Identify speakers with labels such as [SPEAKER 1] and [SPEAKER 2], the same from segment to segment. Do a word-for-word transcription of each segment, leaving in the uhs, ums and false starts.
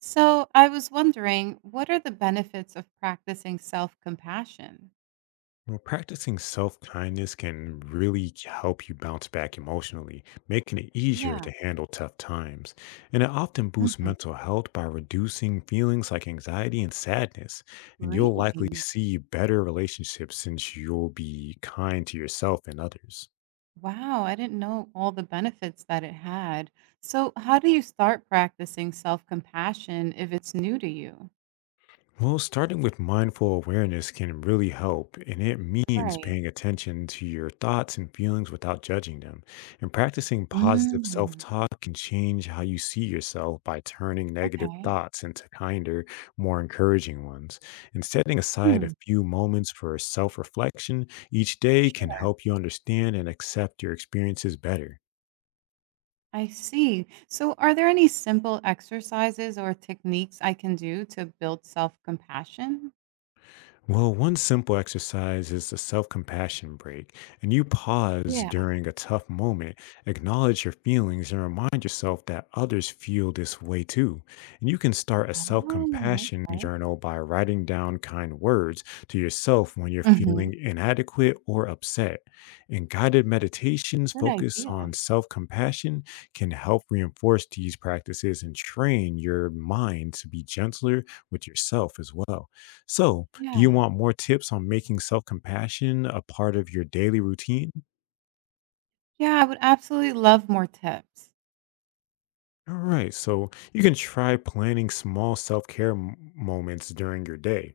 [SPEAKER 1] So I was wondering, what are the benefits of practicing self-compassion?
[SPEAKER 2] Well, practicing self kindness can really help you bounce back emotionally, making it easier
[SPEAKER 1] Yeah.
[SPEAKER 2] to handle tough times. And it often boosts
[SPEAKER 1] Mhm.
[SPEAKER 2] mental health by reducing feelings like anxiety and sadness. And you'll
[SPEAKER 1] Really?
[SPEAKER 2] likely see better relationships since you'll be kind to yourself and others.
[SPEAKER 1] Wow, I didn't know all the benefits that it had. So how do you start practicing self-compassion if it's new to you?
[SPEAKER 2] Well, starting with mindful awareness can really help, and it means
[SPEAKER 1] Right.
[SPEAKER 2] paying attention to your thoughts and feelings without judging them. And practicing positive self
[SPEAKER 1] Mm,
[SPEAKER 2] talk can change how you see yourself by turning negative
[SPEAKER 1] okay.
[SPEAKER 2] thoughts into kinder, more encouraging ones. And setting aside a
[SPEAKER 1] Hmm,
[SPEAKER 2] few moments for self reflection each day can
[SPEAKER 1] sure.
[SPEAKER 2] help you understand and accept your experiences better.
[SPEAKER 1] I see. So are there any simple exercises or techniques I can do to build self-compassion?
[SPEAKER 2] Well, one simple exercise is the self compassion break. And you pause
[SPEAKER 1] Yeah.
[SPEAKER 2] during a tough moment, acknowledge your feelings, and remind yourself that others feel this way too. And you can start a self
[SPEAKER 1] Oh,
[SPEAKER 2] compassion
[SPEAKER 1] okay.
[SPEAKER 2] journal by writing down kind words to yourself when you're
[SPEAKER 1] Hmm.
[SPEAKER 2] feeling inadequate or upset. And guided meditations
[SPEAKER 1] Good
[SPEAKER 2] focused
[SPEAKER 1] idea.
[SPEAKER 2] on self compassion can help reinforce these practices and train your mind to be gentler with yourself as well. So, do you
[SPEAKER 1] Yeah.
[SPEAKER 2] want more tips on making self compassion a part of your daily routine?
[SPEAKER 1] Yeah, I would absolutely love more tips.
[SPEAKER 2] All right, so you can try planning small self care moments during your day,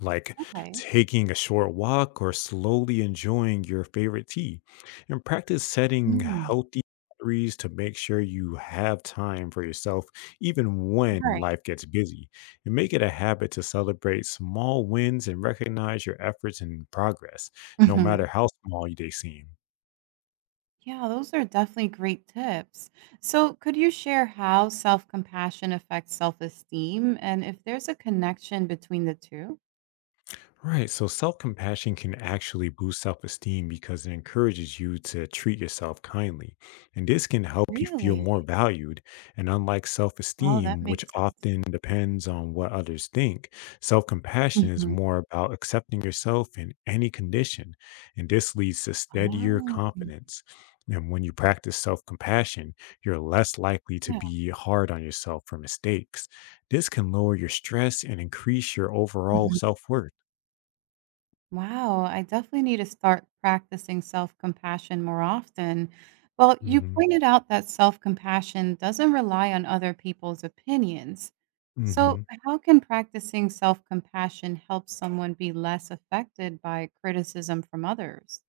[SPEAKER 2] like
[SPEAKER 1] Okay.
[SPEAKER 2] taking a short walk or slowly enjoying your favorite tea, and practice setting
[SPEAKER 1] Mm,
[SPEAKER 2] healthy boundaries to make sure you have time for yourself even when
[SPEAKER 1] right.
[SPEAKER 2] life gets busy. And make it a habit to celebrate small wins and recognize your efforts and progress, no
[SPEAKER 1] Mhm.
[SPEAKER 2] matter how small they seem.
[SPEAKER 1] Yeah, those are definitely great tips. So, could you share how self-compassion affects self-esteem and if there's a connection between the two?
[SPEAKER 2] Right. So self compassion can actually boost self esteem because it encourages you to treat yourself kindly. And this can help you feel
[SPEAKER 1] Really?
[SPEAKER 2] more valued. And unlike self
[SPEAKER 1] Oh, that
[SPEAKER 2] esteem, which
[SPEAKER 1] makes sense.
[SPEAKER 2] often depends on what others think, self compassion is
[SPEAKER 1] Mhm.
[SPEAKER 2] more about accepting yourself in any condition. And this leads to steadier
[SPEAKER 1] Oh,
[SPEAKER 2] confidence. And when you practice self compassion, you're less likely to
[SPEAKER 1] yeah.
[SPEAKER 2] be hard on yourself for mistakes. This can lower your stress and increase your overall
[SPEAKER 1] Mhm.
[SPEAKER 2] self worth.
[SPEAKER 1] Wow, I definitely need to start practicing self compassion more often. Well, you
[SPEAKER 2] Hmm.
[SPEAKER 1] pointed out that self compassion doesn't rely on other people's opinions. So,
[SPEAKER 2] Hmm.
[SPEAKER 1] how can practicing self compassion help someone be less affected by criticism from others?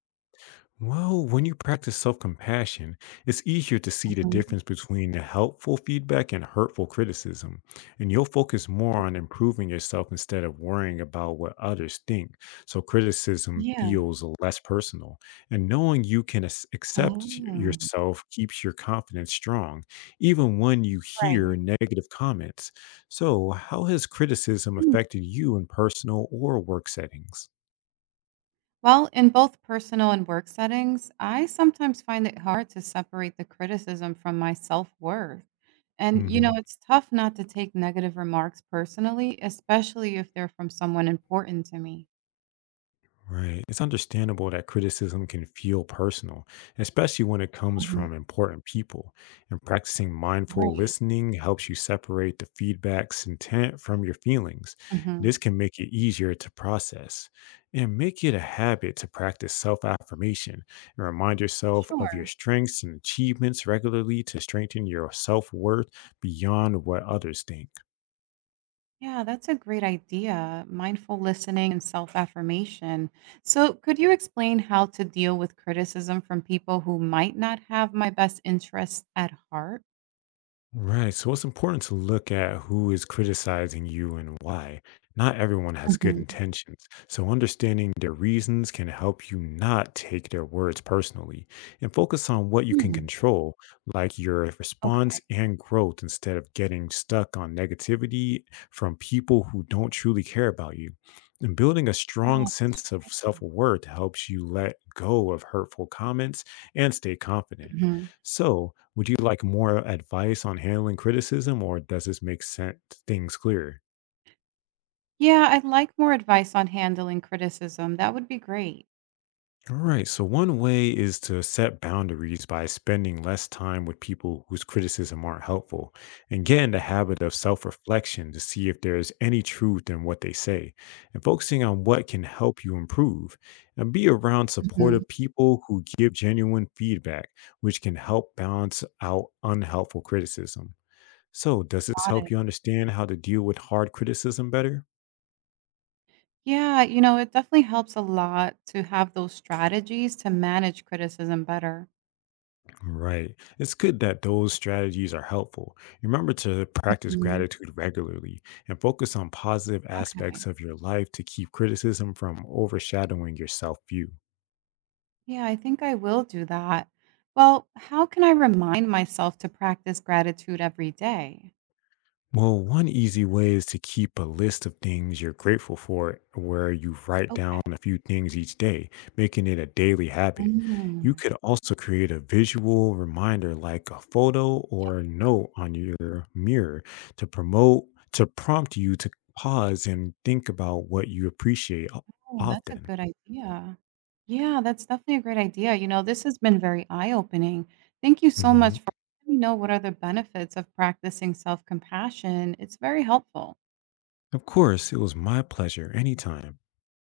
[SPEAKER 2] Well, when you practice self compassion, it's easier to see the
[SPEAKER 1] Mhm.
[SPEAKER 2] difference between the helpful feedback and hurtful criticism. And you'll focus more on improving yourself instead of worrying about what others think. So criticism
[SPEAKER 1] Yeah.
[SPEAKER 2] feels less personal. And knowing you can ac- accept
[SPEAKER 1] Oh,
[SPEAKER 2] yourself keeps your confidence strong, even when you
[SPEAKER 1] right.
[SPEAKER 2] hear negative comments. So, how has criticism affected you in personal or work settings?
[SPEAKER 1] Well, in both personal and work settings, I sometimes find it hard to separate the criticism from my self worth. And, you know, it's tough not to take negative remarks personally, especially if they're from someone important to me.
[SPEAKER 2] Right. It's understandable that criticism can feel personal, especially when it comes
[SPEAKER 1] Mhm.
[SPEAKER 2] from important people. And practicing mindful
[SPEAKER 1] Right.
[SPEAKER 2] listening helps you separate the feedback's intent from your feelings.
[SPEAKER 1] Hmm.
[SPEAKER 2] This can make it easier to process, and make it a habit to practice self affirmation and remind yourself of your
[SPEAKER 1] Sure.
[SPEAKER 2] strengths and achievements regularly to strengthen your self worth beyond what others think.
[SPEAKER 1] Yeah, that's a great idea. Mindful listening and self affirmation. So, could you explain how to deal with criticism from people who might not have my best interests at heart?
[SPEAKER 2] Right. So it's important to look at who is criticizing you and why. Not everyone has good
[SPEAKER 1] Mhm.
[SPEAKER 2] intentions. So understanding their reasons can help you not take their words personally and focus on what you can
[SPEAKER 1] Hmm,
[SPEAKER 2] control, like your response
[SPEAKER 1] okay.
[SPEAKER 2] and growth, instead of getting stuck on negativity from people who don't truly care about you. And building a
[SPEAKER 1] Yeah,
[SPEAKER 2] strong
[SPEAKER 1] that's
[SPEAKER 2] sense of self
[SPEAKER 1] true.
[SPEAKER 2] worth helps you let go of hurtful comments and stay confident.
[SPEAKER 1] Mhm.
[SPEAKER 2] So, would you like more advice on handling criticism, or does this make sense, things clear?
[SPEAKER 1] Yeah, I'd like more advice on handling criticism. That would be great.
[SPEAKER 2] All right, so one way is to set boundaries by spending less time with people whose criticism aren't helpful and get in the habit of self reflection to see if there's any truth in what they say and focusing on what can help you improve. And be around
[SPEAKER 1] Mhm.
[SPEAKER 2] supportive people who give genuine feedback, which can help balance out unhelpful criticism. So, does this
[SPEAKER 1] Got
[SPEAKER 2] help
[SPEAKER 1] it.
[SPEAKER 2] you understand how to deal with hard criticism better?
[SPEAKER 1] Yeah, you know, it definitely helps a lot to have those strategies to manage criticism better.
[SPEAKER 2] Right. It's good that those strategies are helpful. Remember to practice
[SPEAKER 1] Mhm.
[SPEAKER 2] gratitude regularly and focus on positive
[SPEAKER 1] Okay.
[SPEAKER 2] aspects of your life to keep criticism from overshadowing your self view.
[SPEAKER 1] Yeah, I think I will do that. Well, how can I remind myself to practice gratitude every day?
[SPEAKER 2] Well, one easy way is to keep a list of things you're grateful for, where you write
[SPEAKER 1] Okay.
[SPEAKER 2] down a few things each day, making it a daily habit. You
[SPEAKER 1] Mm.
[SPEAKER 2] could also create a visual reminder like a photo or a note on your mirror to promote, to prompt you to pause and think about what you appreciate o-
[SPEAKER 1] Yeah, that's a
[SPEAKER 2] often.
[SPEAKER 1] good idea. Yeah, that's definitely a great idea. You know, this has been very eye-opening. Thank you so
[SPEAKER 2] Mhm.
[SPEAKER 1] much for letting me know what are the benefits of practicing self-compassion. It's very helpful.
[SPEAKER 2] Of course, it was my pleasure anytime.